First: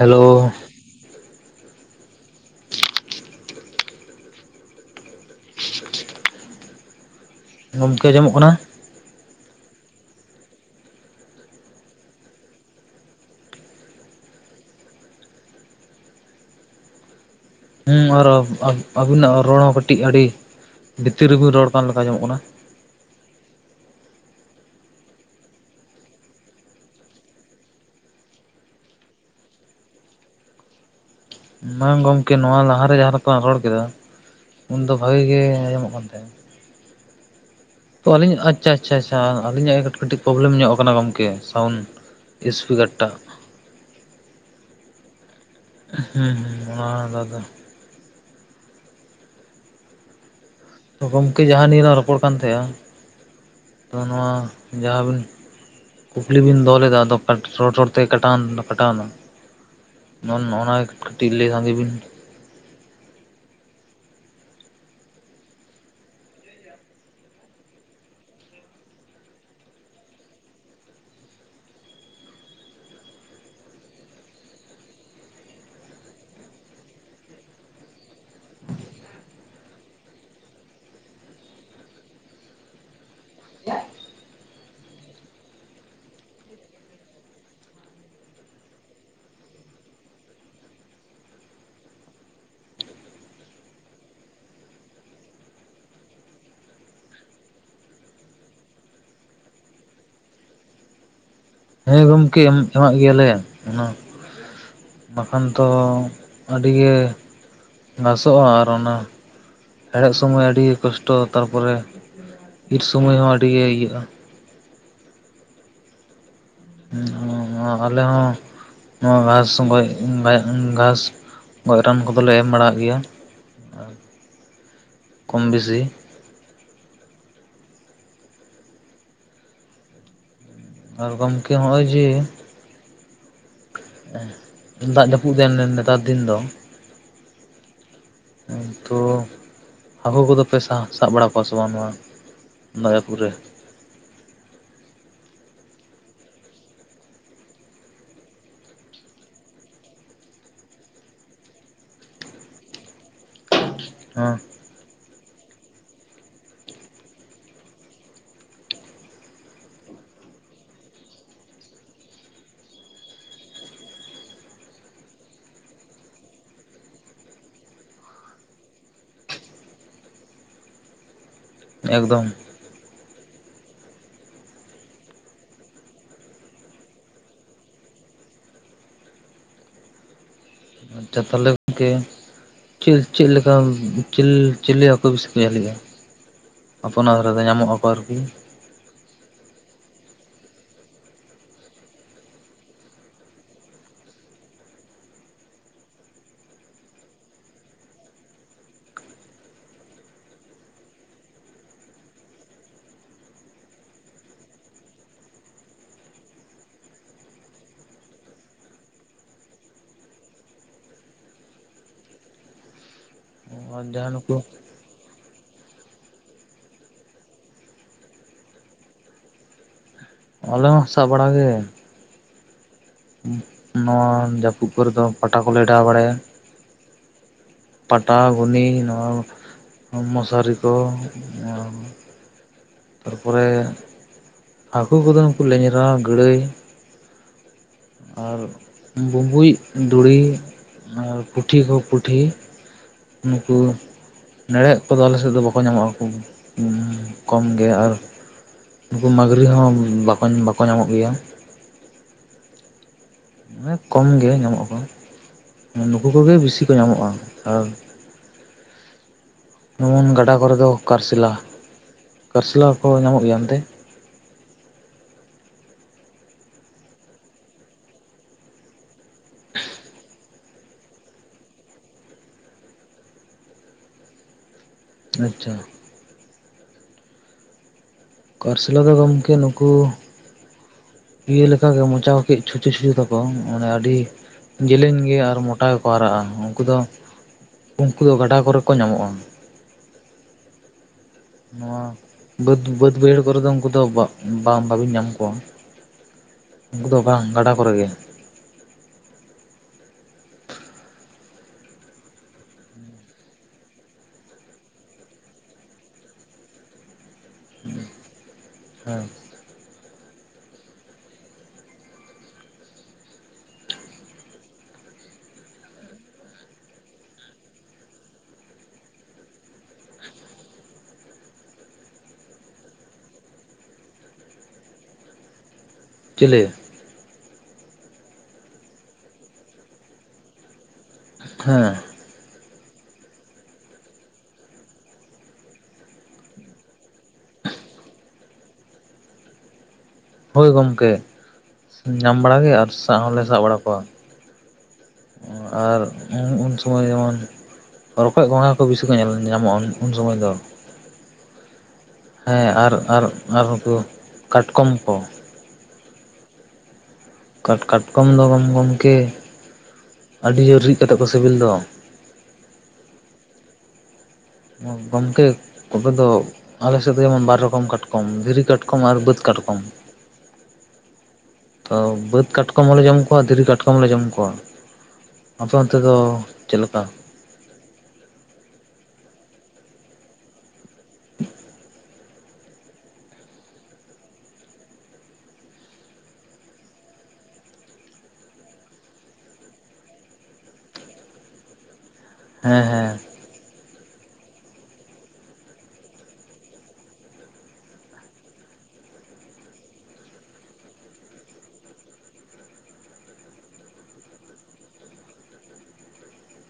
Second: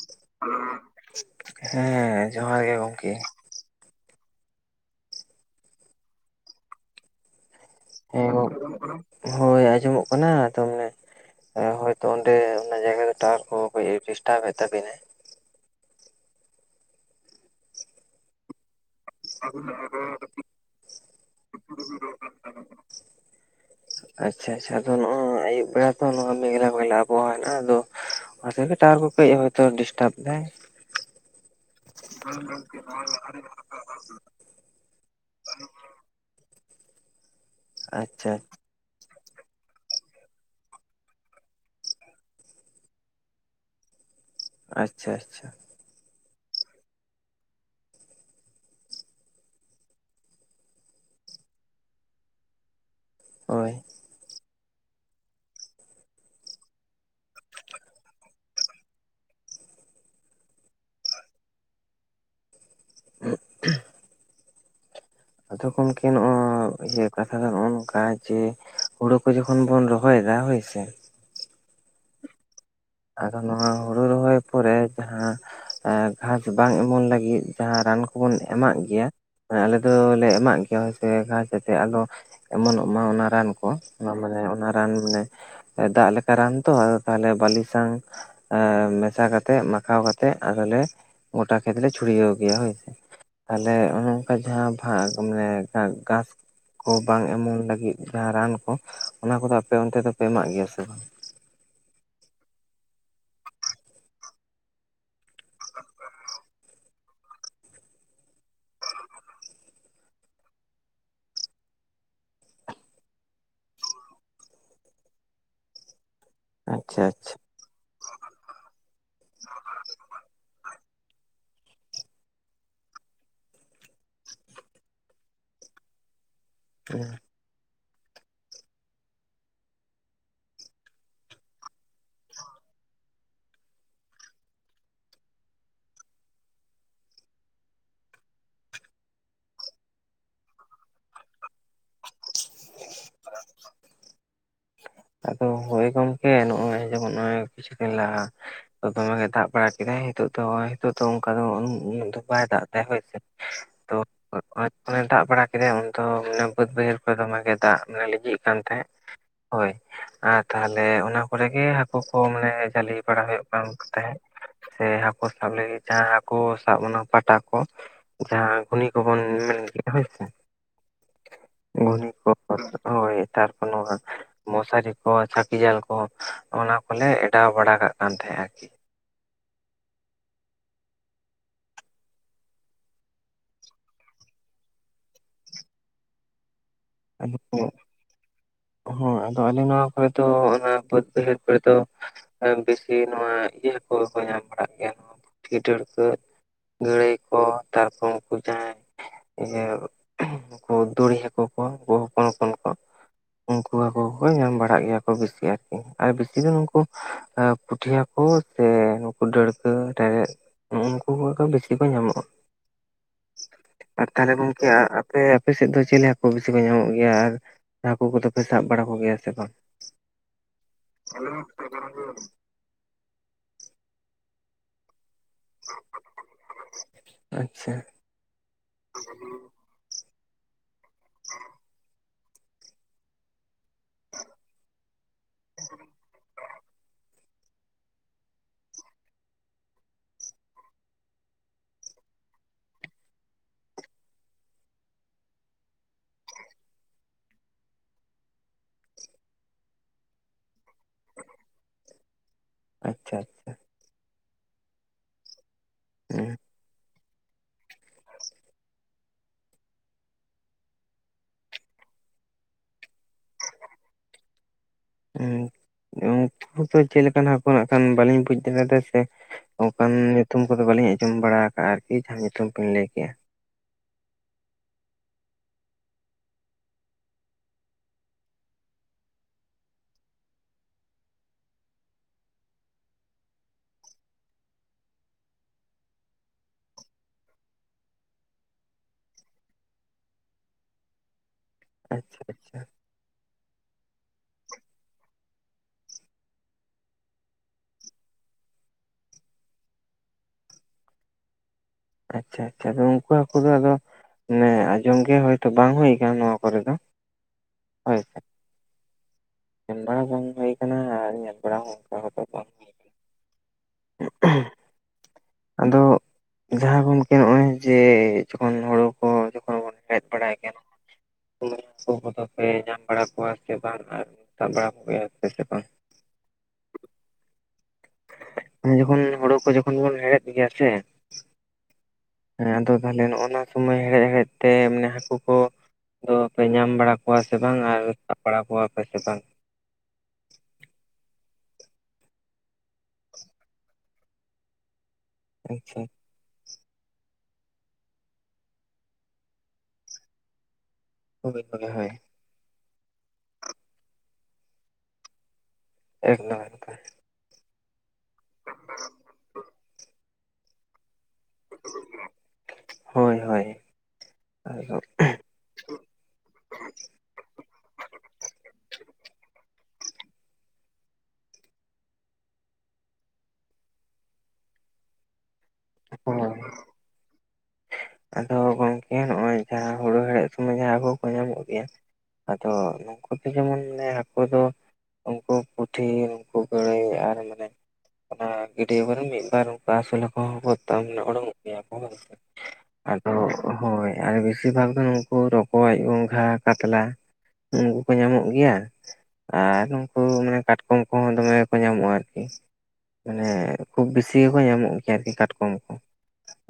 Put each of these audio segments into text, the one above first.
Hello hello, ᱦᱮᱸ ᱡᱚᱦᱟᱨ ᱜᱮ ᱜᱚᱝᱠᱮ ᱦᱮᱸ ᱜᱚᱝᱠᱮ ᱟᱸᱡᱚᱢᱚᱜ ᱠᱟᱱᱟ? ᱦᱳᱭ ᱟᱸᱡᱚᱢᱚᱜ ᱠᱟᱱᱟ ᱟᱫᱚ ᱢᱟᱱᱮ ᱦᱮᱸ ᱦᱳᱭᱛᱚ ᱚᱸᱰᱮ ᱚᱱᱟ ᱡᱟᱭᱜᱟ ᱠᱚ ᱴᱟᱣᱟᱨ ᱠᱚ ᱠᱟᱹᱡ ᱮ ᱰᱤᱥᱴᱟᱵᱮᱜ ᱛᱟᱵᱮᱱᱟᱭ᱾ ᱦᱩᱸ ᱟᱨ ᱦᱚᱸ ᱟᱵᱼᱟᱹᱵᱤᱱᱟᱜ ᱨᱚᱲ ᱦᱚᱸ ᱠᱟᱹᱴᱤᱜ ᱟᱹᱰᱤ ᱵᱷᱤᱛᱤᱨ ᱨᱮᱵᱤᱱ ᱨᱚᱲ ᱠᱟᱱ ᱞᱮᱠᱟ ᱟᱸᱡᱚᱢᱚᱜ ᱠᱟᱱᱟ᱾ [inaudible] ᱟᱪᱪᱷᱟ ᱟᱪᱪᱷᱟ ᱟᱫᱚ ᱱᱚᱜᱼᱚᱭ ᱟᱹᱭᱩᱵ ᱵᱮᱲᱟ ᱛᱚ ᱱᱚᱣᱟ ᱢᱮᱜᱷᱞᱟ ᱵᱮᱜᱷᱞᱟ ᱟᱵᱚᱣᱟᱜ ᱦᱮᱱᱟᱜᱼᱟ ᱟᱫᱚ, ᱚᱱᱟ ᱛᱮᱜᱮ ᱴᱟᱣᱟᱨ ᱠᱚ ᱠᱟᱹᱡ ᱮ ᱦᱚᱭᱛᱚ ᱰᱤᱥᱴᱟᱵ ᱫᱟᱭ᱾ ᱢᱟᱝ ᱜᱚᱝᱠᱮ ᱱᱚᱣᱟ ᱞᱟᱦᱟᱨᱮ ᱡᱟᱦᱟᱸ ᱞᱮᱠᱟᱢ ᱨᱚᱲ ᱠᱮᱫᱟ ᱩᱱ ᱫᱚ ᱵᱷᱟᱜᱤ ᱜᱮ ᱟᱸᱡᱚᱢᱚᱜ ᱠᱟᱱ ᱛᱟᱦᱮᱸᱜᱼᱟ᱾ ᱛᱚ ᱟᱹᱞᱤᱧ ᱟᱡ ᱟᱪᱪᱷᱟ ᱟᱪᱪᱷᱟ ᱟᱪᱪᱷᱟ ᱟᱹᱞᱤᱧᱟᱜᱮ ᱠᱟᱹᱴᱤᱜ ᱯᱨᱚᱵᱞᱮᱢ ᱧᱚᱜ ᱟᱠᱟᱱᱟ ᱜᱚᱢᱠᱮ ᱥᱟᱣᱩᱱᱰ ᱤᱥᱯᱤᱠᱟᱨ ᱴᱟᱜ᱾ ᱟᱪᱪᱷᱟ ᱟᱪᱪᱷᱟ᱾ ᱦᱮᱸ ᱦᱮᱸ, ᱚᱱᱟ ᱫᱟᱫᱟ ᱛᱚ ᱜᱚᱢᱠᱮ ᱡᱟᱦᱟᱸ ᱱᱤᱭᱮ ᱞᱟᱝ ᱨᱚᱯᱚᱲ ᱠᱟᱱ ᱛᱟᱦᱮᱜᱼᱟ᱾ ᱦᱳᱭ᱾ ᱛᱚ ᱱᱚᱣᱟ ᱡᱟᱦᱟᱸᱵᱤᱱ ᱠᱩᱠᱞᱤ ᱵᱤᱱ ᱫᱚᱦᱚ ᱞᱮᱫᱟ ᱟᱫᱚᱼᱼ ᱨᱚᱲ ᱨᱚᱲᱛᱮ ᱠᱟᱴᱟᱣ ᱠᱟᱴᱟᱣᱱᱟ ᱱᱚᱜ ᱱᱚᱣᱟ ᱜᱮ ᱠᱟᱹᱴᱤᱡ ᱞᱟᱹᱭ ᱥᱟᱸᱫᱷᱮ ᱵᱤᱱᱼᱼ [unintelligible] ᱛᱚ ᱛᱚᱠᱷᱚᱱ ᱠᱤ ᱱᱚᱜ ᱤᱭᱟᱹ ᱠᱟᱛᱷᱟ ᱫᱚ ᱱᱚᱜᱚ ᱱᱚᱝᱠᱟ ᱡᱮᱼᱼ ᱦᱩᱲᱳ ᱠᱚ ᱡᱚᱠᱷᱚᱱ ᱵᱚᱱ ᱨᱚᱦᱚᱭᱮᱫᱟ ᱦᱳᱭᱥᱮᱼᱼ ᱟᱫᱚ ᱱᱚᱣᱟ ᱦᱩᱲᱩ ᱨᱚᱦᱚᱭ ᱯᱚᱨᱮ ᱡᱟᱦᱟᱸᱼᱼ ᱜᱷᱟᱸᱥ ᱵᱟᱝ ᱮᱢᱚᱱ ᱞᱟᱹᱜᱤᱫ ᱡᱟᱦᱟ ᱨᱟᱱ ᱠᱚᱵᱚᱱ ᱮᱢᱟᱜ ᱜᱮᱭᱟ᱾ ᱟᱞᱮ ᱫᱚᱞᱮ ᱮᱢᱟᱜ ᱜᱮᱭᱟ ᱦᱳᱭᱥᱮ ᱜᱷᱟᱥ ᱡᱟᱛᱮ ᱟᱞᱚ ᱮᱢᱚᱱᱚᱜ ᱢᱟ ᱚᱱᱟᱼᱼ ᱨᱟᱱ ᱠᱚ ᱢᱟᱱᱮ ᱚᱱᱟ ᱨᱟᱱ ᱢᱟᱱᱮ ᱫᱟᱜ ᱞᱮᱠᱟ ᱨᱟᱱ ᱛᱚ ᱛᱟᱦᱚᱞᱮ ᱵᱟᱞᱤᱼᱼ ᱥᱟᱝ ᱮᱸ ᱢᱮᱥᱟ ᱠᱟᱛᱮᱜ ᱢᱟᱠᱷᱟᱣ ᱠᱟᱛᱮᱜ ᱟᱫᱚᱞᱮᱼᱼ ᱜᱚᱴᱟ ᱠᱷᱮᱛ ᱞᱮ ᱪᱷᱩᱲᱤᱭᱟ. ᱣ ᱜᱮᱭᱟ ᱦᱳᱭ᱾ ᱛᱟᱦᱚᱞᱮ ᱚᱱᱮ ᱚᱱᱠᱟ ᱡᱟᱦᱟ [unintelligible] ᱢᱟᱱᱮ ᱜᱷᱟᱥᱼᱼ ᱠᱚ ᱵᱟᱝ ᱮᱢᱚᱱ ᱞᱟᱹᱜᱤᱫ ᱡᱟᱦᱟᱸ ᱨᱟᱱ ᱠᱚ ᱚᱱᱟ ᱠᱚᱫᱚ ᱟᱯᱮ ᱚᱱᱛᱮ ᱫᱚᱯᱮ ᱮᱢᱟᱜ ᱜᱮᱭᱟ ᱥᱮ ᱵᱟᱝ? ᱦᱮᱸ ᱜᱚᱢᱠᱮ ᱮᱢᱟᱜ ᱜᱮᱭᱟᱞᱮ ᱚᱱᱟᱼᱼ ᱵᱟᱠᱷᱟᱱ ᱛᱚ ᱟᱹᱰᱤ ᱜᱮ ᱜᱷᱟᱥᱚᱜᱼᱟ ᱟᱨ ᱚᱱᱟᱼᱼ ᱦᱮᱲᱦᱮᱫ ᱥᱚᱢᱚᱭ ᱟᱹᱰᱤ ᱠᱚᱥᱴᱚ ᱛᱟᱨᱯᱚᱨᱮ ᱤᱨ ᱥᱳᱚᱢᱚᱭ ᱦᱚᱸ ᱟᱹᱰᱤᱜᱮ ᱤᱭᱟᱹᱜᱼᱟ᱾ ᱟᱪᱪᱷᱟ ᱦᱚᱸ ᱦᱚᱸ ᱟᱪᱪᱷᱟ ᱱᱚᱣᱟ ᱟᱞᱮ ᱦᱚᱸᱼᱼ ᱱᱚᱣᱟ ᱜᱷᱟᱥ ᱜᱚᱡ ᱜᱷᱟᱥ ᱜᱚᱡ ᱨᱟᱱ ᱠᱚᱫᱚᱞᱮ ᱮᱢ ᱵᱟᱲᱟᱜ ᱜᱮᱭᱟ᱾ ᱟᱨᱼᱼ [unintelligible] ᱠᱚᱢ ᱵᱮᱥᱤ᱾ [unintelligible] ᱟᱨ ᱜᱚᱢᱠᱮ ᱦᱚᱜᱼᱚᱭ ᱡᱮᱼᱼ ᱫᱟᱜ ᱡᱟᱹᱯᱩᱫ ᱫᱤᱱ ᱱᱮᱛᱟᱨ ᱫᱤᱱ ᱫᱚᱼᱼ ᱛᱚ ᱦᱟᱹᱠᱩ ᱠᱚᱫᱚ ᱯᱮ ᱥᱟᱵ ᱥᱟᱵ ᱵᱟᱲᱟ ᱠᱚᱣᱟ ᱥᱮ ᱵᱟᱝ ᱱᱚᱣᱟᱼᱼ ᱫᱟᱜ ᱡᱟᱯᱩᱜ ᱨᱮᱼᱼ ᱟᱫᱚ ᱦᱳᱭ ᱜᱚᱝᱠᱮ ᱱᱚᱜᱚᱭ ᱡᱮᱢᱚᱱ ᱱᱚᱜ ᱠᱤᱪᱷᱩ ᱫᱤᱱ ᱞᱟᱦᱟᱼᱼ ᱫᱚᱢᱮᱜᱮ ᱫᱟᱜ ᱵᱟᱲᱟ ᱠᱮᱫᱟᱭ ᱱᱤᱛᱚᱜ ᱫᱚ ᱱᱤᱛᱚᱜ ᱫᱚ ᱚᱱᱠᱟ ᱫᱚ ᱩᱱᱟ. ᱜ ᱫᱚ ᱵᱟᱭ ᱫᱟᱜ ᱮᱫᱟ ᱦᱳᱭᱥᱮ᱾ ᱛᱚ ᱦᱮᱸ [unintelligible] ᱚᱱᱮ ᱫᱟᱜ ᱵᱟᱲᱟ ᱠᱮᱫᱟᱭ ᱩᱱᱫᱚ ᱢᱟᱱᱮ ᱵᱟᱹᱫᱽ ᱵᱟᱹᱭᱦᱟᱹᱲ ᱠᱚ ᱨᱮ ᱫᱚᱢᱮᱜᱮ ᱫᱟᱜ ᱞᱤᱡᱤᱜ ᱠᱟᱱ ᱛᱟᱦᱮᱸᱫᱼᱼ ᱦᱳᱭ ᱟᱨ ᱛᱟᱦᱚᱞᱮ ᱚᱱᱟ ᱠᱚᱨᱮ ᱜᱮ ᱦᱟᱠᱩ ᱠᱚ ᱢᱟᱱᱮ ᱡᱟᱹᱞᱤ ᱵᱟᱲᱟ ᱦᱩᱭᱩᱜ ᱠᱟᱱ ᱛᱟᱦᱮᱸᱫ᱾ ᱥᱮ ᱦᱟᱹᱠᱩ ᱥᱟᱵ ᱞᱟᱹᱜᱤᱫ ᱡᱟᱦᱟᱸ ᱦᱟᱹᱠᱩ ᱥᱟᱵ ᱯᱟᱴᱟ ᱠᱚᱼᱼ ᱡᱟᱦᱟᱸ ᱜᱷᱩᱱᱤ ᱠᱚᱵᱚᱱ ᱢᱮᱱ ᱠᱮᱭᱟ ᱦᱳᱭᱥᱮᱼᱼ ᱜᱩᱱᱤ ᱮᱠᱫᱚᱢ ᱠᱚᱚᱨ ᱦᱳᱭ ᱛᱟᱨ [unintelligible] ᱢᱚᱥᱟᱨᱤ ᱠᱚ ᱪᱷᱟᱠᱤ ᱡᱟᱞ ᱠᱚ ᱚᱱᱟ ᱠᱚᱞᱮ ᱮᱰᱟᱣ ᱵᱟᱲᱟ ᱠᱟᱜ ᱠᱟᱱ ᱛᱟᱦᱮᱸᱱᱟ ᱟᱨᱠᱤᱼᱼ ᱟᱪᱪᱷᱟ ᱛᱟᱦᱚᱞᱮ ᱜᱚᱝᱠᱮᱼᱼ ᱪᱤᱞ ᱪᱤᱞ ᱞᱮᱠᱟ ᱪᱤᱞ ᱪᱤᱞᱮ ᱦᱟᱠᱚ ᱵᱤᱥᱤ ᱠᱚ ᱡᱷᱟᱞᱤᱜᱟ? ᱟᱯᱮ ᱚᱱᱟ ᱫᱷᱟᱨᱮ ᱫᱚ ᱧᱟᱢᱚᱜ ᱟᱠᱚ ᱟᱨᱠᱤ [unintelligible] ᱦᱳᱭ ᱟᱫᱚ ᱟᱞᱮ ᱱᱚᱣᱟ ᱠᱚᱨᱮ ᱫᱚ ᱚᱱᱟ ᱵᱟᱹᱫᱽ ᱵᱟᱹᱭᱦᱟᱹᱲ ᱠᱚᱨᱮ ᱫᱚᱼᱼ ᱵᱮᱥᱤ ᱱᱚᱣᱟ ᱤᱭᱟᱹ ᱦᱟᱠᱩ ᱠᱚ ᱧᱟᱢ ᱵᱟᱲᱟᱜ ᱜᱮᱭᱟ ᱱᱚᱣᱟ ᱯᱩᱴᱷᱤ ᱰᱟᱹᱲᱠᱟᱹᱼᱼ ᱜᱟᱹᱲᱟᱹᱭ ᱠᱚ ᱛᱟᱨᱯᱚᱨ ᱱᱩᱠᱩ ᱡᱟᱦᱟᱸᱭᱼᱼ ᱤᱭᱟᱹ ᱩᱱᱠᱩ ᱫᱩᱲᱤ ᱦᱟᱠᱩ ᱠᱚ ᱦᱚᱯᱚᱱ ᱦᱚᱯᱚᱱ ᱠᱚ ᱩᱱᱠᱩᱼᱼ ᱦᱟᱠᱳ ᱠᱚ ᱧᱟᱢ ᱵᱟᱲᱟᱜ ᱜᱮᱭᱟ ᱠᱚ ᱵᱤᱥᱤ ᱟᱨᱠᱤ ᱟᱨ ᱵᱤᱥᱤ ᱫᱚ ᱱᱩᱠᱩ ᱯᱩᱴᱷᱤ ᱦᱟᱠᱩᱼᱼ ᱠᱚ ᱥᱮ, ᱱᱩᱠᱩ ᱰᱟᱹᱲᱠᱟᱹ ᱨᱮᱨᱮᱡ ᱱᱩᱠᱩ ᱠᱚ ᱜᱮ ᱵᱮᱥᱤ ᱠᱚ ᱧᱟᱢᱚᱜᱼᱟ᱾ ᱟᱨ ᱡᱟᱦᱟᱸ ᱛᱟᱦᱚᱞᱮ ᱱᱩᱠᱩ ᱜᱚᱝᱠᱮ ᱟᱯᱮ, ᱟᱯᱮ ᱥᱮᱫ ᱫᱚ ᱪᱮᱞᱮ ᱦᱟᱠ ᱦᱟᱹᱠᱩ ᱵᱤᱥᱤ ᱠᱚ ᱧᱟᱢᱚᱜ ᱜᱮᱭᱟ, ᱟᱨ ᱦᱟᱹᱠᱩ ᱠᱚᱫᱚ ᱯᱮ ᱥᱟᱵ ᱵᱟᱲᱟ ᱠᱚᱜᱮᱭᱟ ᱥᱮ ᱵᱟᱝ? ᱟᱞᱮ ᱢᱟ ᱥᱟᱵ ᱵᱟᱲᱟ ᱜᱮ, [unintelligible] ᱱᱚᱣᱟ ᱡᱟᱹᱯᱩᱫ ᱠᱚᱨᱮᱫ ᱫᱚ ᱯᱟᱴᱟ ᱠᱚᱞᱮ ᱚᱰᱟᱣ ᱵᱟᱲᱟᱭᱟ᱾ ᱟᱪᱪᱷᱟ, ᱯᱟᱴᱟ, ᱜᱷᱩᱱᱤ, ᱱᱚᱣᱟ ᱢᱚᱥᱟᱨᱤ ᱠᱚ, ᱛᱟᱨᱯᱚᱨᱮ ᱦᱟᱹᱠᱩ ᱠᱚᱫᱚ ᱱᱩᱠᱩ, ᱞᱮᱸᱡᱨᱟ, ᱜᱟᱹᱲᱟᱹᱭ ᱟᱨ ᱵᱩᱸᱵᱩᱡ ᱫᱩᱲᱤ ᱟᱨ ᱯᱩᱴᱷᱤ ᱠᱚ ᱯᱩᱴᱷᱤ ᱱᱩᱠᱩ, ᱱᱮᱲᱦᱮᱫ ᱠᱚᱫᱚ ᱟᱞᱮᱥᱮᱫ ᱫᱚ ᱵᱟᱠᱚ ᱧᱟᱢᱚᱜᱼᱟ, ᱩᱱᱠᱩ ᱠᱚᱢ ᱜᱮ ᱟᱨ ᱩᱱᱠᱩ ᱢᱟᱹᱜᱽᱨᱤ ᱦᱚᱸ ᱵᱟᱠᱚ, ᱵᱟᱠᱚ ᱧᱟᱢᱚᱜ ᱜᱮᱭᱟ᱾ ᱟᱪᱪᱷᱟ, ᱟᱪᱪᱷᱟ ᱢᱟᱱᱮ ᱠᱚᱢ ᱜᱮ ᱧᱟᱢᱚᱜ ᱠᱚ, ᱱᱩᱠᱩ ᱠᱚᱜᱮ ᱵᱤᱥᱤ ᱠᱚ ᱧᱟᱢᱚᱜᱼᱟ, ᱟᱨ ᱡᱮᱢᱚᱱ ᱜᱟᱰᱟ ᱠᱚᱨᱮ ᱫᱚ, ᱠᱟᱹᱨᱥᱤᱞᱟ, ᱠᱟᱹᱨᱥᱮᱞᱟ ᱠᱚ ᱧᱟᱢᱚᱜ ᱜᱮᱭᱟ ᱚᱱᱛᱮ? ᱩᱱᱠᱩ ᱫᱚ ᱪᱮᱫᱞᱮᱠᱟᱱ ᱦᱟᱹᱠᱩ ᱮᱱᱠᱷᱟᱱ ᱵᱟᱞᱤᱧ ᱵᱩᱡ ᱫᱟᱲᱮᱭᱟᱫᱟ ᱥᱮ, ᱚᱱᱠᱟᱱ ᱧᱩᱛᱩᱢ ᱠᱚᱫᱚ ᱵᱟᱹᱞᱤᱧ ᱟᱸᱡᱚᱢ ᱵᱟᱲᱟ ᱟᱠᱟᱟᱜᱼᱟ, ᱟᱨᱠᱤ ᱡᱟᱦᱟᱸ ᱧᱩᱛᱩᱢ ᱠᱤᱱ ᱞᱟᱹᱭᱠᱮᱜᱼᱟ, ᱟᱪᱪᱷᱟ, ᱠᱟᱨᱥᱤᱞᱟ ᱫᱚ ᱜᱚᱝᱠᱮ ᱱᱩᱠᱩ ᱤᱭᱟᱹ ᱞᱮᱠᱟᱜᱮ, ᱢᱚᱪᱟ ᱠᱚ ᱠᱟᱹᱪ ᱪᱷᱩᱪᱟᱹ ᱪᱷᱩᱪᱟᱹ ᱛᱟᱠᱚ, ᱢᱟᱱᱮ ᱟᱹᱰᱤ ᱡᱮᱞᱮᱧ ᱜᱮ ᱟᱨ ᱢᱚᱴᱟ ᱜᱮᱠᱚ ᱦᱟᱨᱟᱜᱼᱟ, ᱩᱝᱠᱩ ᱫᱚ ᱩᱝᱠᱩ ᱫᱚ ᱜᱟᱰᱟ ᱠᱚᱨᱮ ᱠᱚ ᱧᱟᱢᱚᱜᱼᱟ᱾ ᱱᱚᱣᱟ ᱟᱪᱪᱷᱟ ᱟᱪᱪᱷᱟ ᱵᱟᱹᱫᱽ, ᱵᱟᱹᱫ ᱵᱟᱹᱭᱦᱟᱹᱲ ᱠᱚᱨᱮ ᱫᱚ ᱩᱱᱠᱩ ᱫᱚ ᱵᱟᱝ ᱵᱟᱹᱵᱤᱱ ᱧᱟᱢ ᱠᱚᱣᱟ᱾ ᱩᱱᱠᱩ ᱫᱚ ᱵᱟᱝ ᱜᱟᱰᱟ ᱠᱚᱨᱮ ᱜᱮ, ᱟᱪᱪᱷᱟ ᱟᱪᱪᱷᱟ, ᱟᱫᱚ ᱩᱱᱠᱩ ᱦᱟᱹᱠᱩ ᱫᱚ ᱟᱫᱚ, ᱢᱟᱱᱮ ᱟᱸᱡᱚᱢ ᱜᱮ ᱦᱩᱭᱛᱚ ᱵᱟᱝ ᱦᱩᱭ ᱟᱠᱟᱱᱟ ᱱᱚᱣᱟ ᱠᱚᱨᱮ ᱫᱚ᱾ ᱦᱳᱭ ᱥᱮ, ᱦᱮᱸ ᱮᱢ ᱵᱟᱲᱟ ᱵᱟᱝ ᱦᱩᱭ ᱟᱠᱟᱱᱟ, ᱟᱨ ᱧᱮᱞ ᱵᱟᱲᱟ ᱦᱚᱸ ᱚᱱᱠᱟ ᱦᱚᱸᱛᱚ ᱵᱟᱝ᱾ ᱦᱩᱭ ᱟᱠᱟᱱᱟ᱾ [unintelligible] ᱟᱫᱚ ᱡᱟᱦᱟᱸ ᱜᱚᱝᱠᱮ ᱚᱭ ᱡᱮ ᱡᱚᱠᱷᱚᱱ ᱦᱩᱲᱩ ᱠᱚ ᱡᱚᱠᱷᱚᱱ ᱵᱚᱱ ᱦᱮᱡ ᱵᱟᱲᱟᱭ ᱜᱮᱭᱟᱢ [unintelligible] ᱠᱚᱫᱚ ᱯᱮ ᱧᱟᱢ ᱵᱟᱲᱟ ᱠᱚᱣᱟ ᱥᱮ ᱵᱟᱝ, ᱟᱨ ᱥᱟᱵ ᱵᱟᱲᱟ ᱠᱚᱜᱮᱭᱟ ᱥᱮ ᱥᱮ ᱵᱟᱝ ᱪᱮᱞᱮ? ᱩᱱ ᱡᱚᱠᱷᱚᱱ ᱦᱳᱲᱳ ᱠᱚ ᱡᱚᱠᱷᱚᱱ ᱵᱚᱱ ᱦᱮᱲᱦᱮᱫ ᱜᱮᱭᱟ ᱥᱮ, ᱦᱮᱸ ᱮᱸ ᱟᱫᱚ ᱛᱟᱦᱞᱮ ᱱᱚᱜᱼ ᱱᱚᱣᱟ ᱥᱚᱢᱚᱭ ᱦᱮᱲᱦᱮᱫ ᱦᱮᱲᱦᱮᱫ ᱛᱮ, ᱢᱟᱱᱮ ᱦᱟᱹᱠᱩ ᱠᱚ ᱟᱫᱚ ᱯᱮ ᱧᱟᱢ ᱵᱟᱲᱟ ᱠᱚᱣᱟ ᱥᱮ ᱵᱟᱝ? ᱟᱨ ᱥᱟᱵ ᱵᱟᱲᱟ ᱠᱚᱣᱟ ᱯᱮ ᱥᱮ ᱵᱟᱝ? ᱦᱳᱭ ᱜᱚᱝᱠᱮ, ᱧᱟᱢ ᱵᱟᱲᱟ ᱜᱮ ᱟᱨ ᱥᱟᱵ ᱦᱚᱸᱞᱮ ᱥᱟᱵ ᱵᱟᱲᱟ ᱠᱚᱣᱟ᱾ ᱟᱨ ᱟᱪᱪᱷᱟ ᱩᱱ ᱥᱚᱢᱚᱭ ᱡᱮᱢᱚᱱ ᱨᱚᱠᱚᱡ ᱜᱚᱸᱜᱟ ᱠᱚ ᱵᱤᱥᱤ ᱠᱚ ᱧᱮᱞ ᱧᱟᱢᱚᱜᱼᱟ, ᱩᱱ ᱥᱚᱢᱚᱭ ᱫᱚ, ᱠᱚ [unintelligible] ᱦᱚᱭ ᱦᱮᱸ ᱟᱨ, ᱟᱨ, ᱟᱨ ᱩᱱᱠᱩ ᱠᱟᱴᱠᱚᱢ ᱠᱚ, ᱮᱠ ᱱᱟᱯ ᱠᱟᱴ ᱠᱟᱴᱠᱚᱢ ᱫᱚ ᱜᱚᱢ ᱜᱚᱢᱠᱮ, ᱟᱹᱰᱤ ᱡᱳᱨ ᱨᱤᱫ ᱠᱟᱛᱮ ᱠᱚ ᱥᱤᱵᱤᱞ ᱫᱚ᱾ ᱦᱳᱭ, ᱦᱳᱭ ᱟᱫᱚ [inaudible] ᱜᱚᱢᱠᱮ, ᱛᱚᱵᱮ ᱫᱚ, ᱟᱞᱮ ᱥᱮᱫ ᱫᱚᱭᱟ ᱵᱟᱨ ᱨᱚᱠᱚᱢ ᱠᱟᱴᱠᱚᱢ, ᱫᱷᱤᱨᱤ ᱠᱟᱴᱠᱚᱢ ᱟᱨ ᱵᱟᱹᱫᱽ ᱠᱟᱴᱠᱚᱢ, [inaudible] ᱛᱚ ᱵᱟᱹᱫᱽ ᱠᱟᱴᱠᱚᱢ ᱦᱚᱸᱞᱮ ᱡᱚᱢ ᱠᱚᱣᱟ, ᱫᱷᱤᱨᱤ ᱠᱟᱴᱠᱚᱢ ᱞᱮ ᱡᱚᱢ ᱠᱚᱣᱟ᱾ ᱟᱯᱮ ᱚᱱᱛᱮ ᱫᱚ ᱦᱳᱭ ᱪᱮᱫ ᱞᱮᱠᱟ? ᱟᱫᱚ ᱜᱚᱝᱠᱮ ᱱᱚᱭ ᱡᱟᱦᱟᱸ ᱦᱩᱲᱩ ᱦᱮᱲᱦᱮᱫ ᱥᱚᱢᱚᱭ ᱡᱟᱦᱟᱸ ᱦᱟᱹᱠᱩ ᱠᱚ ᱧᱟᱢᱚᱜ ᱜᱮᱭᱟ, ᱟᱫᱚ ᱱᱩᱠᱩ ᱫᱚ ᱡᱮᱢᱚᱱᱚᱱᱮ ᱦᱟᱹᱠᱩ ᱫᱚ ᱩᱱᱠᱩ ᱯᱩᱴᱷᱤ ᱱᱩᱠᱩ ᱜᱟᱬᱟᱹᱭ ᱟᱨ ᱢᱟᱱᱮ ᱚᱱᱟ ᱜᱤᱰᱭᱟᱹᱵᱚᱨ ᱢᱤᱫᱵᱟᱨ ᱚᱱᱠᱟ ᱥᱩᱞᱠᱚ ᱛᱟᱢᱟᱱᱮ ᱩᱰᱩᱠᱚᱜ ᱜᱮᱭᱟ ᱠᱚ ᱛᱮ, ᱦᱮᱸ ᱦᱮᱸ ᱟᱫᱚ ᱦᱳᱭ ᱟᱨ ᱵᱮᱥᱤᱨ ᱵᱷᱟᱜᱽ ᱫᱚ ᱱᱩᱠᱩ ᱨᱚᱠᱚᱡ ᱜᱚᱸᱜᱷᱟ ᱠᱟᱛᱞᱟ, ᱩᱱᱠᱩ ᱠᱚ ᱧᱟᱢᱚᱜ ᱜᱮᱭᱟ᱾ ᱟᱨ ᱩᱱᱠᱩ ᱢᱟᱱᱮ ᱠᱟᱴᱠᱚᱢ ᱠᱚᱦᱚᱸ ᱫᱚᱢᱮ ᱜᱮ ᱠᱚ ᱧᱟᱢᱚᱜ-ᱟ ᱟᱨᱠᱤ, ᱢᱟᱱᱮ ᱠᱷᱩᱵ ᱵᱮᱥᱤ ᱜᱮᱠᱚ ᱧᱟᱢᱚᱜ ᱜᱮᱭᱟ ᱟᱨᱠᱤ ᱠᱟᱴᱠᱚᱢ ᱠᱚ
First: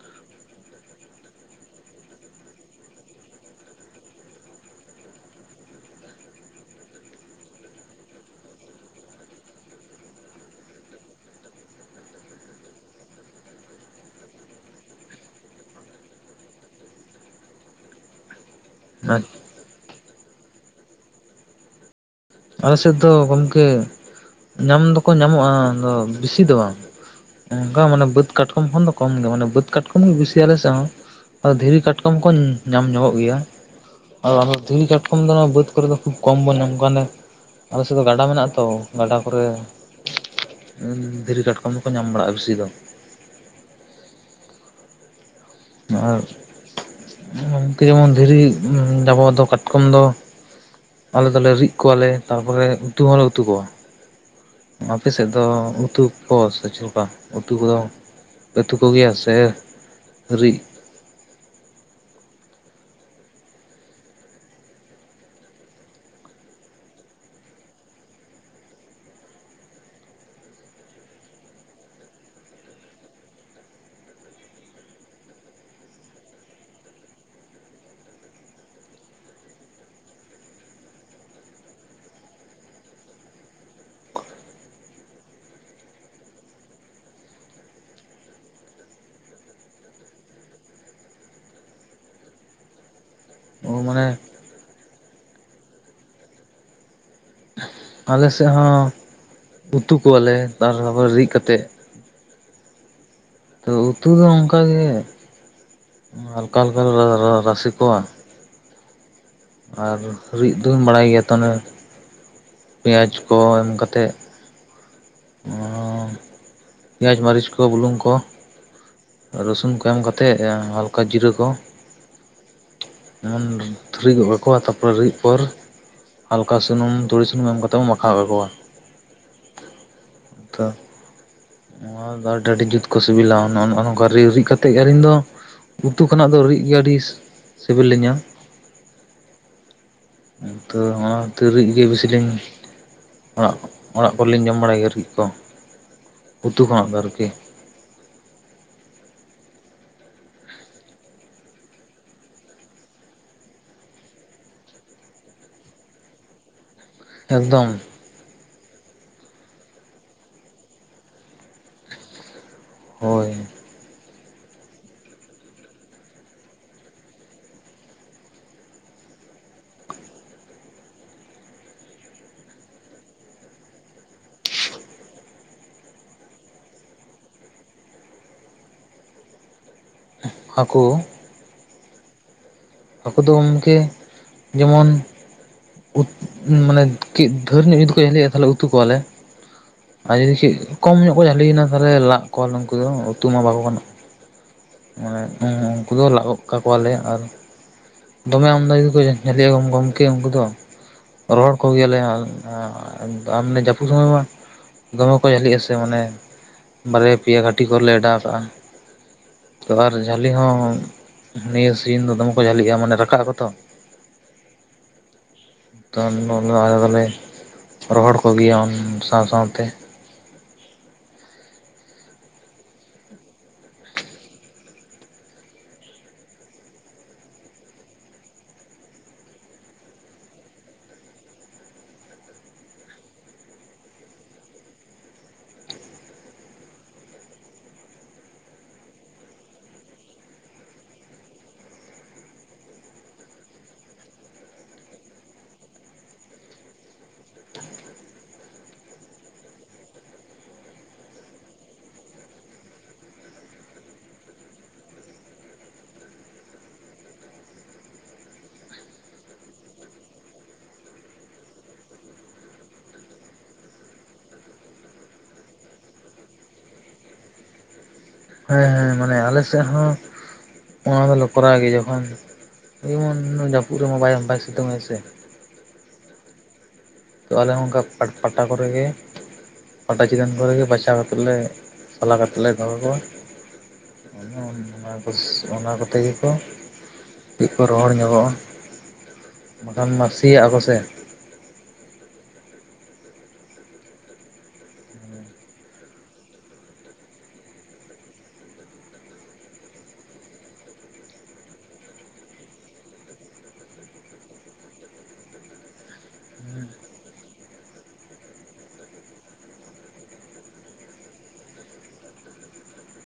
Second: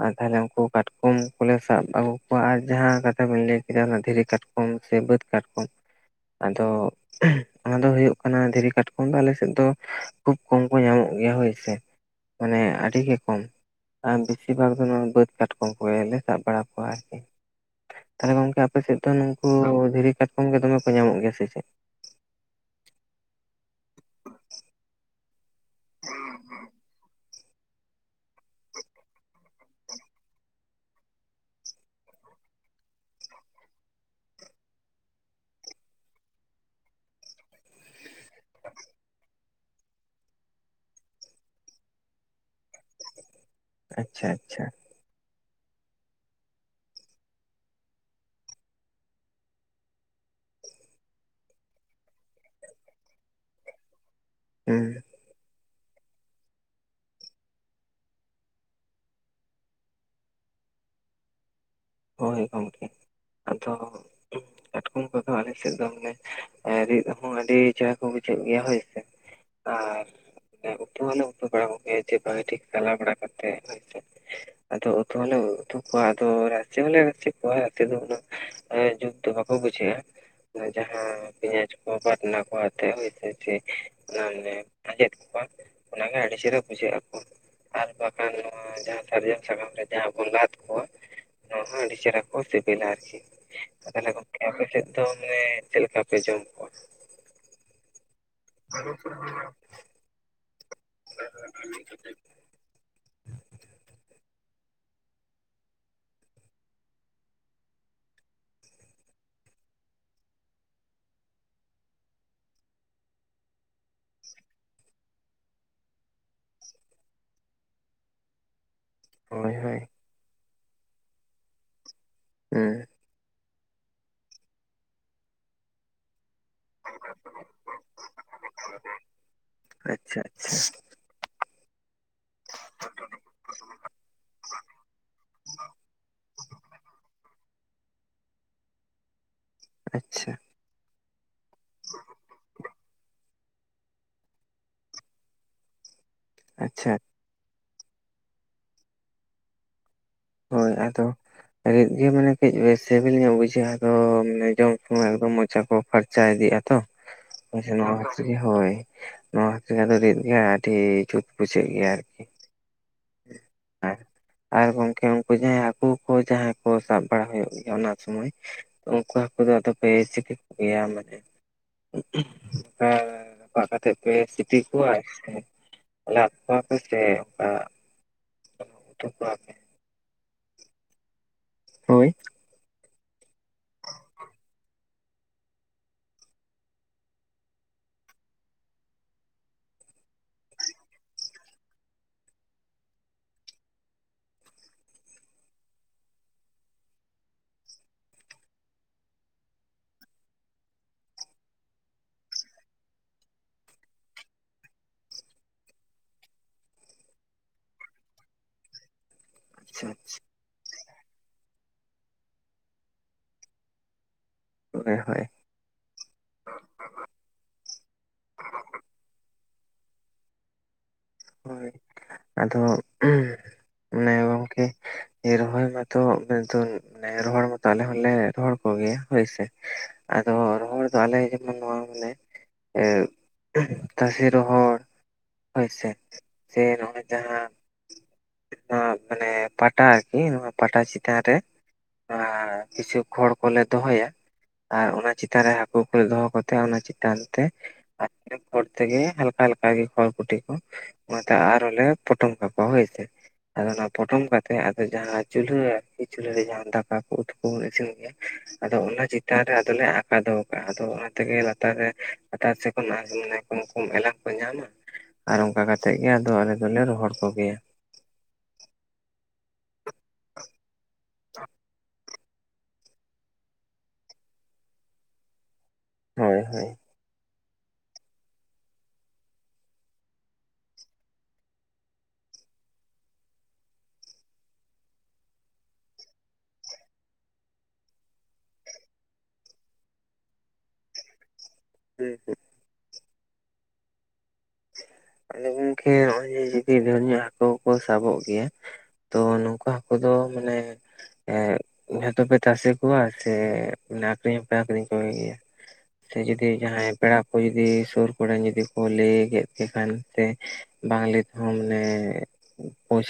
ᱟᱨ ᱛᱟᱦᱚᱞᱮ ᱩᱱᱠᱩ ᱠᱟᱴᱠᱚᱢ, ᱠᱚᱞᱮ ᱥᱟᱵ ᱟᱹᱜᱩ ᱠᱚᱣᱟ ᱟᱨ ᱡᱟᱦᱟᱸ ᱠᱟᱛᱷᱟ ᱵᱮᱱ ᱞᱟᱹᱭ ᱠᱮᱫᱟ ᱚᱱᱟ ᱫᱷᱤᱨᱤ ᱠᱟᱴᱠᱚᱢ, ᱥᱮ ᱵᱟᱹᱫᱽ ᱠᱟᱴᱠᱚᱢ, ᱟᱫᱚ ᱚᱱᱟ ᱫᱚ ᱦᱩᱭᱩᱜ ᱠᱟᱱᱟ ᱫᱷᱤᱨᱤ ᱠᱟᱴᱠᱚᱢ ᱫᱚ ᱟᱞᱮᱥᱮᱫ ᱫᱚ ᱠᱷᱩᱵ ᱠᱚᱢ ᱠᱚ ᱧᱟᱢᱚᱜ ᱜᱮᱭᱟ ᱦᱳᱭ ᱥᱮ᱾ ᱢᱟᱱᱮ ᱟᱹᱰᱤ ᱜᱮ ᱠᱚᱢ, ᱟᱨ ᱵᱮᱥᱤᱨ ᱵᱷᱟᱜᱽ ᱫᱚ ᱱᱚᱣᱟ ᱵᱟᱹᱫᱽ ᱠᱟᱴ ᱠᱚᱢ ᱞᱮ ᱥᱟᱵ ᱵᱟᱲᱟ ᱠᱚᱣᱟ ᱟᱨᱠᱤ ᱛᱟᱦᱚᱞᱮ, ᱜᱚᱝᱠᱮ ᱟᱯᱮ ᱥᱮᱫ ᱫᱚ ᱱᱚᱝ ᱠᱩ ᱫᱷᱤᱨᱤ ᱠᱟᱴᱠᱚᱢ ᱜᱮ ᱫᱚᱢᱮ ᱠᱚ ᱧᱟᱢᱚᱜ ᱜᱮᱭᱟ ᱥᱮ ᱪᱮᱫ᱾ ᱟᱞᱮ ᱥᱮᱫ ᱫᱚ ᱜᱚᱢᱠᱮ, ᱧᱟᱢ ᱫᱚᱠᱚ ᱧᱟᱢᱚᱜ-ᱟ ᱵᱮᱥᱤ ᱫᱚ ᱵᱟᱝ, ᱚᱱᱠᱟ ᱢᱟᱱᱮ ᱵᱟᱹᱫᱽ ᱠᱟᱴᱠᱚᱢ ᱠᱷᱚᱱ ᱫᱚ ᱠᱚᱢ ᱜᱮᱭᱟ ᱢᱟᱱᱮ ᱵᱟᱹᱫᱽ ᱠᱟᱴᱠᱚᱢ ᱜᱮ ᱵᱤᱥᱤᱭ ᱟᱞᱮ ᱥᱮ ᱦᱚᱸ, ᱟᱫᱚ ᱫᱷᱤᱨᱤ ᱠᱟᱴᱠᱚᱢ ᱠᱚᱧ ᱧᱟᱢ ᱧᱚᱜᱚᱜ ᱜᱮᱭᱟ, ᱚ ᱫᱷᱤᱨᱤ ᱠᱟᱴᱠᱚᱢ ᱫᱚ ᱵᱟᱹᱫ ᱠᱚᱨᱮ ᱠᱷᱩᱵ ᱠᱚᱢ ᱵᱟᱹᱱᱩᱜ-ᱟ᱾ ᱟᱞᱮ ᱥᱮᱫ ᱫᱚ ᱜᱟᱰᱟ ᱢᱮᱱᱟᱜᱼᱟ ᱛᱚ, ᱜᱟᱰᱟ ᱠᱚᱨᱮ᱾ [unintelligible] ᱫᱷᱤᱨᱤ ᱠᱟᱴᱠᱚᱢ ᱫᱚᱠᱚ ᱧᱟᱢ ᱵᱟᱲᱟᱜ-ᱟ ᱵᱮᱥᱤ ᱫᱚ᱾ ᱟᱪᱪᱷᱟ ᱟᱪᱪᱷᱟ, ᱟᱨ ᱡᱮᱢᱚᱱ [unintelligible] ᱫᱷᱤᱨᱤ ᱰᱟᱵᱚᱜ ᱫᱚ ᱠᱟᱴᱠᱚᱢ ᱫᱚ, ᱟᱞᱮ ᱫᱚᱞᱮ ᱨᱤᱫ ᱠᱚᱣᱟᱞᱮ, ᱛᱟᱯᱚᱨᱮ ᱩᱛᱩ ᱦᱚᱸᱞᱮ ᱩᱛᱩ ᱠᱚᱣᱟ᱾ ᱦᱩᱸ ᱟᱯᱮ ᱥᱮᱫ ᱫᱚ ᱩᱛᱩ ᱠᱚ ᱥᱮ ᱪᱮᱫᱠᱟ, ᱩᱛᱩ ᱠᱚᱫᱚ ᱩᱛᱩ ᱠᱚᱜᱮᱭᱟ ᱥᱮ, ᱨᱤᱫ ᱦᱳᱭ ᱜᱚᱢᱠᱮ, [unintelligible] ᱟᱫᱚ ᱠᱟᱴᱠᱚᱢ ᱠᱚᱫᱚ ᱟᱞᱮᱥᱮᱫ ᱫᱚ ᱢᱟᱱᱮ, ᱨᱤᱫ ᱦᱚᱸ ᱟᱹᱰᱤ ᱪᱮᱨᱦᱨᱟ ᱠᱚ ᱵᱩᱡᱷᱟᱹᱜ ᱜᱮᱭᱟ ᱦᱳᱭᱥᱮ᱾ ᱟᱨ, ᱩᱛᱩ ᱦᱚᱸᱞᱮ ᱩᱛᱩ ᱵᱟᱲᱟ ᱠᱚᱜᱮᱭᱟ ᱡᱮ ᱵᱷᱟᱹᱜᱤ ᱴᱷᱤᱠ ᱪᱟᱞᱟᱣ ᱵᱟᱲᱟ ᱠᱟᱛᱮᱫ ᱦᱳᱭ ᱥᱮ, ᱟᱫᱚ ᱩᱛᱩ ᱦᱚᱸᱞᱮ ᱩᱛᱩ ᱠᱚᱣᱟ ᱟᱫᱚ, ᱵᱚᱞᱮ ᱪᱮᱫ ᱠᱚᱣᱟᱛᱮᱫ ᱫᱚ ᱩᱱᱟᱹᱜ ᱡᱩᱛ ᱫᱚ ᱵᱟᱠᱚ ᱵᱩᱡᱷᱟᱹᱜ-ᱟ᱾ ᱡᱟᱦᱟᱸ ᱯᱮᱸᱭᱟᱡᱽ ᱠᱚ ᱵᱟᱴᱱᱟ ᱠᱚ ᱟᱛᱮᱫ ᱦᱚᱭ ᱥᱮ, ᱚᱱᱟᱱᱮ ᱟᱸᱡᱮᱫ ᱠᱚᱣᱟ ᱚᱱᱟᱜᱮ ᱟᱹᱰᱤ ᱪᱮᱦᱨᱟ ᱵᱩᱡᱷᱟᱹᱜ ᱟᱠᱚ᱾ ᱟᱨ ᱵᱟᱠᱷᱟᱱ ᱱᱚᱣᱟ ᱡᱟᱦᱟᱸ ᱥᱟᱨᱡᱚᱢ ᱥᱟᱠᱟᱢ ᱨᱮ ᱡᱟᱦᱟᱸ ᱵᱚᱱ ᱞᱟᱫ ᱠᱚᱣᱟ, ᱱᱚᱣᱟ ᱦᱚᱸ ᱟᱹᱰᱤ ᱪᱮᱦᱨᱟ ᱠᱚ ᱥᱤᱵᱤᱞᱟ ᱟᱨᱠᱤ, ᱚ ᱢᱟᱱᱮ ᱟᱯᱮᱥᱮᱫ ᱫᱚ ᱢᱟᱱᱮ ᱪᱮᱫ ᱞᱮᱠᱟ ᱯᱮ ᱡᱚᱢ ᱠᱚᱣᱟ? ᱟᱞᱮᱥᱮᱫ ᱦᱚᱸ, ᱩᱛᱩ ᱠᱚᱣᱟᱞᱮ ᱟᱨᱦᱚ [inaudible] ᱛᱚ ᱩᱛᱩ ᱫᱚ ᱚᱱᱠᱟ ᱜᱮ, ᱦᱟᱞᱠᱟᱞᱠᱟᱞ [unintelligible] ᱨᱟᱥᱤ ᱠᱚᱣᱟ, ᱟᱨ ᱦᱩᱭᱩᱜ ᱫᱚᱢ ᱵᱟᱲᱟᱭ ᱜᱮᱭᱟ ᱛᱚ ᱚᱱᱟ? ᱯᱮᱸᱭᱟᱡᱽ ᱠᱚ ᱮᱢ ᱠᱟᱛᱮᱫ᱾ ᱚᱻ ᱯᱮᱸᱭᱟᱡᱽ ᱢᱟᱹᱨᱤᱪ ᱠᱚ, ᱵᱩᱞᱩᱝ ᱠᱚ ᱦᱳᱭ ᱨᱟᱹᱥᱩᱱ ᱦᱳᱭ ᱠᱚ ᱮᱢ ᱠᱟᱛᱮᱜ ᱮᱸ ᱦᱟᱞᱠᱟ ᱡᱤᱨᱟᱹ ᱠᱚ᱾ ᱩᱸ᱾ ᱚᱱᱟᱢ ᱫᱷᱩᱨᱟᱹᱣ ᱜᱚᱫ ᱠᱟᱠᱚᱣᱟ ᱛᱟᱨᱯᱚᱨᱮ ᱨᱤᱫ ᱯᱚᱨ ᱦᱟᱞᱠᱟ ᱥᱩᱱᱩᱢ, ᱛᱩᱲᱤ ᱥᱩᱱᱩᱢ ᱮᱢ ᱠᱟᱛᱮᱫ ᱵᱚᱱ ᱢᱟᱠᱷᱟᱣ ᱠᱟᱠᱚᱣᱟ᱾ ᱟᱪᱪᱷᱟ ᱟᱪᱪᱷᱟ᱾ ᱛᱚ ᱱᱚᱣᱟ ᱫᱚ ᱟᱹᱰᱤ ᱟᱹᱰᱤ ᱡᱩᱛ ᱠᱚ ᱥᱤᱵᱤᱞᱟ [unintelligible] ᱚᱠᱟᱨᱮ ᱨᱤᱫ ᱠᱟᱛᱮᱫ ᱜᱮ ᱟᱹᱞᱤᱧ ᱫᱚ, ᱩᱛᱩ ᱠᱷᱚᱱᱟᱜ ᱫᱚ ᱨᱤᱫ ᱜᱮ ᱟᱹᱰᱤ ᱥᱤᱵᱤᱞ ᱞᱤᱧᱟᱹ᱾ ᱟᱪᱪᱷᱟ᱾ ᱛᱚ, ᱚᱱᱟᱛᱮ ᱨᱤᱫ ᱜᱮ ᱵᱤᱥᱤ ᱞᱤᱧ ᱚᱲᱟᱜ, ᱚᱲᱟᱜ ᱠᱚᱨᱮᱞᱤᱧ ᱡᱚᱢ ᱵᱟᱲᱟᱭ ᱜᱮᱭᱟ ᱨᱤᱫ ᱠᱚ, ᱩᱛᱩ ᱠᱷᱚᱱᱟᱜ ᱟᱪᱪᱷᱟ ᱫᱚ ᱟᱨᱠᱤ᱾ ᱦᱳᱭ, ᱟᱫᱚ ᱨᱤᱫ ᱜᱮ ᱢᱟᱱᱮ ᱠᱟᱺᱡ ᱥᱤᱵᱤᱞ ᱧᱚᱜ ᱵᱩᱡᱷᱟᱹᱜ ᱟᱫᱚ ᱢᱟᱱᱮ ᱡᱚᱢ ᱛᱮᱢᱟ ᱮᱠᱫᱚᱢ ᱢᱚᱡᱟ ᱠᱚ ᱯᱷᱟᱨᱪ ᱪᱟ ᱜᱮ ᱟᱫᱚ ᱮᱠᱫᱚᱢ ᱵᱩᱡᱷᱟᱹᱣᱟ᱾ [unintelligible] ᱦᱳᱭ, ᱱᱚᱣᱟ ᱠᱷᱟᱛᱤᱨ ᱟᱫᱚ ᱨᱤᱫ ᱜᱮ ᱟᱹᱰᱤ ᱡᱩᱛ ᱵᱩᱡᱷᱟᱹᱜ ᱜᱮᱭᱟ ᱟᱨᱠᱤ᱾ ᱦᱳᱭ᱾ ᱟᱨ, ᱟᱨ ᱜᱚᱝᱠᱮ ᱩᱝᱠᱩ ᱡᱟᱦᱟᱸᱭ ᱦᱟᱹᱠᱩ ᱠᱚ ᱡᱟᱦᱟᱸᱭ ᱠᱚ ᱥᱟᱵ ᱵᱟᱲᱟ ᱦᱩᱭᱩᱜ ᱜᱮᱭᱟ ᱚᱱᱟ ᱥᱚᱢᱚᱭ᱾ ᱩᱝᱠᱩ ᱦᱟᱹᱠᱩ ᱫᱚ ᱟᱫᱚ ᱯᱮ ᱪᱤᱠᱟᱹ ᱠᱚᱜᱮᱭᱟ ᱢᱟᱱᱮ? ᱱᱚᱝᱠᱟ ᱨᱟᱯᱟᱜ ᱠᱟᱛᱮᱫ ᱯᱮ ᱥᱤᱯᱤ ᱠᱚᱣᱟ ᱥᱮ? ᱞᱟᱫ ᱠᱚᱣᱟ ᱯᱮ ᱥᱮ ᱚᱝᱠᱟ ᱥᱮ ᱩᱛᱩ ᱠᱚᱣᱟ ᱯᱮ? ᱦᱟᱹᱠᱩ? ᱦᱳᱭ᱾ ᱦᱟᱠᱩ ᱫᱚ ᱜᱚᱢᱠᱮ ᱡᱮᱢᱚᱱ [unintelligible] ᱢᱟᱱᱮ ᱠᱟᱺᱡ ᱫᱷᱟᱹᱨ ᱧᱚᱜ ᱡᱩᱫᱤ ᱠᱚ ᱦᱩᱭᱩᱜ-ᱟ, ᱛᱟᱦᱞᱮ ᱩᱛᱩ ᱠᱚᱣᱟᱞᱮ᱾ ᱟᱨ ᱡᱩᱫᱤ ᱠᱟᱺᱡ ᱠᱚᱢ ᱧᱚᱜ ᱠᱚ ᱡᱟᱹᱞᱤᱭᱮᱱᱟ ᱛᱟᱞᱦᱮ ᱞᱟᱫ ᱠᱚᱣᱟᱞᱮ ᱩᱱᱠᱩ ᱫᱚ, ᱩᱛᱩ ᱢᱟ ᱵᱟᱠᱚ ᱜᱟᱱᱚᱜ᱾ ᱢᱟᱱᱮ, ᱦᱮᱸ ᱩᱱᱝᱠᱩ ᱫᱚ ᱞᱟᱜ ᱜᱚᱫ ᱠᱟᱠᱚᱣᱟᱞᱮ ᱟᱨ ᱫᱚᱢᱮ ᱟᱢᱫᱟ ᱜᱮᱠᱚ ᱡᱷᱟᱞᱤᱜ-ᱟ ᱜᱚᱢᱠᱮ ᱩᱝᱠᱩ ᱫᱚ᱾ ᱨᱚᱦᱚᱲ ᱠᱚᱜᱮᱭᱟᱞᱮ ᱟᱻ ᱟᱨ ᱢᱟᱱᱮ ᱡᱟᱹᱯᱩᱫ ᱥᱚᱢᱚᱭ ᱢᱟ ᱫᱚᱢᱮ ᱠᱚ ᱡᱷᱟᱹᱞᱤᱜ-ᱟ ᱥᱮ ᱢᱟᱱᱮ ᱵᱟᱨᱭᱟ ᱯᱮᱭᱟ ᱜᱷᱟᱹᱴᱤ ᱠᱚᱨᱮᱞᱮ ᱟᱰᱟᱣ ᱠᱟᱜ-ᱟ᱾ ᱛᱚ ᱟᱪᱪᱷᱟ ᱟᱨ ᱟᱪᱪᱷᱟ ᱡᱷᱟᱹᱞᱤ ᱦᱚᱸ ᱱᱤᱭᱟᱹ ᱥᱤᱡᱤᱱ ᱫᱚ ᱫᱚᱢᱮ ᱠᱚ ᱡᱷᱟᱹᱞᱤᱜᱼᱟ। ᱢᱟᱱᱮ ᱨᱟᱠᱟᱵ ᱟᱠᱚ ᱛᱚ? ᱦᱳᱭ ᱦᱳᱭ᱾ ᱛᱚ [unintelligible] ᱟᱞᱮ ᱫᱚᱞᱮ ᱨᱚᱦᱚᱲ ᱠᱚᱜᱮᱭᱟ ᱩᱱ ᱥᱟᱶ ᱥᱟᱶᱛᱮ᱾ ᱦᱳᱭ। ᱟᱫᱚ ᱢᱚᱱᱮ ᱜᱚᱝᱠᱮ ᱼᱼ ᱨᱚᱦᱚᱭ ᱢᱟᱛᱚ [unintelligible] ᱨᱚᱦᱚᱲ ᱢᱟᱛᱚ ᱟᱞᱮ ᱦᱚᱸᱞᱮ ᱨᱚᱦᱚᱲ ᱠᱚᱜᱮᱭᱟ। ᱦᱳᱭ ᱥᱮ? ᱟᱫᱚ ᱨᱚᱲ ᱫᱚ ᱟᱞᱮ ᱡᱮᱢᱚᱱ ᱱᱚᱣᱟ ᱢᱟᱱᱮ ᱮ ᱛᱟᱥᱮ ᱨᱚᱦᱚᱲ, ᱦᱳᱭ ᱥᱮ? ᱥᱮ ᱱᱚᱜᱼᱚᱭ ᱡᱟᱦᱟᱸ, ᱱᱚᱣᱟ ᱢᱟᱱᱮ ᱯᱟᱴᱟ ᱟᱨᱠᱤ ᱱᱚᱣᱟ ᱯᱟᱴᱟ ᱪᱮᱛᱟᱱ ᱨᱮ ᱾ ᱮᱸ ᱦᱤᱥᱟᱹᱵᱽ ᱠᱷᱚᱲ ᱠᱚᱞᱮ ᱫᱚᱦᱚᱭᱟ ᱾ ᱟᱨ ᱚᱱᱟ ᱪᱮᱛᱟᱱ ᱨᱮ ᱦᱟᱹᱠᱩ ᱠᱚ ᱫᱚᱦᱚ ᱠᱟᱛᱮ, ᱚᱱᱟ ᱪᱮᱛᱟᱱ ᱛᱮ ᱼᱼ [unintelligible] ᱛᱮᱜᱮ ᱦᱟᱞᱠᱟ ᱦᱟᱞᱠᱟ ᱜᱮ ᱠᱷᱚᱭ ᱠᱩᱴᱷᱤ ᱠᱚ ᱚᱱᱟ ᱛᱮ ᱟᱨᱚ ᱞᱮ ᱯᱚᱴᱚᱢ ᱠᱟᱠᱚᱣᱟ ᱦᱳᱭ ᱥᱮ ᱾ ᱟᱫᱚ ᱚᱱᱟ ᱯᱚᱴᱚᱢ ᱠᱟᱛᱮᱫ, ᱟᱫᱚ ᱡᱟᱦᱟᱸ ᱪᱩᱞᱦᱟᱹ ᱟᱨᱠᱤ᱾ ᱪᱩᱞᱦᱟᱹ ᱨᱮ ᱫᱟᱠᱟ ᱠᱚ ᱩᱛᱩ ᱠᱚᱵᱚᱱ ᱤᱥᱤᱱ ᱜᱮᱭᱟ। ᱟᱫᱚ ᱚᱱᱟ ᱪᱮᱛᱟᱱ ᱨᱮ ᱟᱫᱚᱞᱮ ᱟᱠᱟ ᱫᱚᱦᱚ ᱠᱟᱜᱼᱟ ᱟᱫᱚ ᱚᱱᱟᱛᱮᱜᱮ ᱞᱟᱛᱟᱨ ᱨᱮ ᱞᱟᱛᱟᱨ ᱥᱮᱫ ᱩᱱᱟ ᱜᱮ ᱢᱟᱱᱮ ᱠᱚᱢ ᱠᱚᱢ ᱮᱞᱟᱝ ᱠᱚ ᱧᱟᱢᱟ ᱟᱨ ᱚᱝᱠᱟ ᱠᱟᱛᱮᱫ ᱜᱮ ᱟᱫᱚ ᱟᱞᱮ ᱫᱚᱞᱮ ᱨᱚᱦᱚᱲ ᱠᱚᱜᱮᱭᱟ᱾ ᱦᱮᱸ ᱦᱮᱸ। ᱢᱟᱱᱮ ᱟᱞᱮ ᱥᱮᱫ ᱦᱚᱸ ᱼᱼ [inaudible] ᱚᱱᱟ ᱫᱚᱞᱚ ᱠᱚᱨᱟᱣ ᱜᱮ ᱡᱚᱠᱷᱚᱱ ᱡᱮᱢᱚᱱ ᱱᱩᱭ ᱡᱟᱹᱯᱩᱫ ᱨᱮᱢᱟ ᱵᱟᱭ ᱟᱢᱫᱟ ᱥᱤᱛᱩᱝ ᱟᱭ ᱥᱮ ᱾ ᱦᱳᱭ ᱦᱳᱭ ᱾ ᱛᱚ ᱟᱞᱮ ᱚᱱᱠᱟ ᱯᱟᱴ ᱯᱟᱴᱟ ᱠᱚᱨᱮ ᱜᱮ ᱯᱟᱴᱟ ᱪᱮᱛᱟᱱ ᱠᱚᱨᱮᱜᱮ ᱵᱟᱪᱷᱟ ᱠᱟᱛᱮᱫ ᱞᱮ ᱥᱟᱞᱟ ᱠᱟᱛᱮ ᱞᱮ ᱫᱚᱦᱚ ᱠᱚᱣᱟ। ᱚᱱᱟ [inaudible] ᱚᱱᱟ ᱠᱚᱛᱮ ᱜᱮᱠᱚ ᱠᱟᱹᱡ ᱠᱚ ᱨᱚᱦᱚᱲ ᱧᱚᱜᱚᱜᱼᱟ। ᱵᱟᱠᱷᱟᱱ ᱢᱟ ᱥᱮᱭᱟᱜ ᱟᱠᱚ ᱥᱮ? ᱦᱮᱸ ᱦᱮᱸ᱾ ᱟᱫᱚ ᱜᱚᱝᱠᱮ ᱱᱚᱜᱼᱚᱭ ᱡᱮ ᱡᱩᱫᱤ ᱰᱷᱮᱨ ᱧᱚᱜ ᱦᱟᱹᱠᱩ ᱠᱚ ᱥᱟᱵᱚᱜ ᱜᱮᱭᱟ ᱛᱚ ᱱᱚᱝᱠᱟ ᱦᱟᱠᱳ ᱫᱚ ᱢᱟᱱᱮ, ᱮᱸᱜ ᱡᱚᱛᱚ ᱯᱮ ᱛᱟᱥᱮ ᱠᱚᱣᱟ ᱥᱮ ᱟᱠᱷᱨᱤᱧ ᱦᱚᱸᱯᱮ ᱟᱠᱷᱨᱤᱧ ᱠᱚᱜᱮ ᱜᱮᱭᱟ? ᱥᱮ ᱡᱩᱫᱤ ᱡᱟᱦᱟᱸᱭ ᱯᱮᱲᱟ ᱠᱚ ᱡᱩᱫᱤ ᱥᱩᱨ ᱠᱚᱨᱮ ᱡᱩᱫᱤ ᱠᱚ ᱞᱟᱹᱭ ᱠᱮᱫ ᱮᱠᱷᱟᱱ ᱛᱮ ᱵᱟᱝ ᱞᱟᱹᱭ ᱛᱮᱦᱚᱸ ᱢᱟᱱᱮ ᱯᱚᱭᱥᱟ ᱼᱼ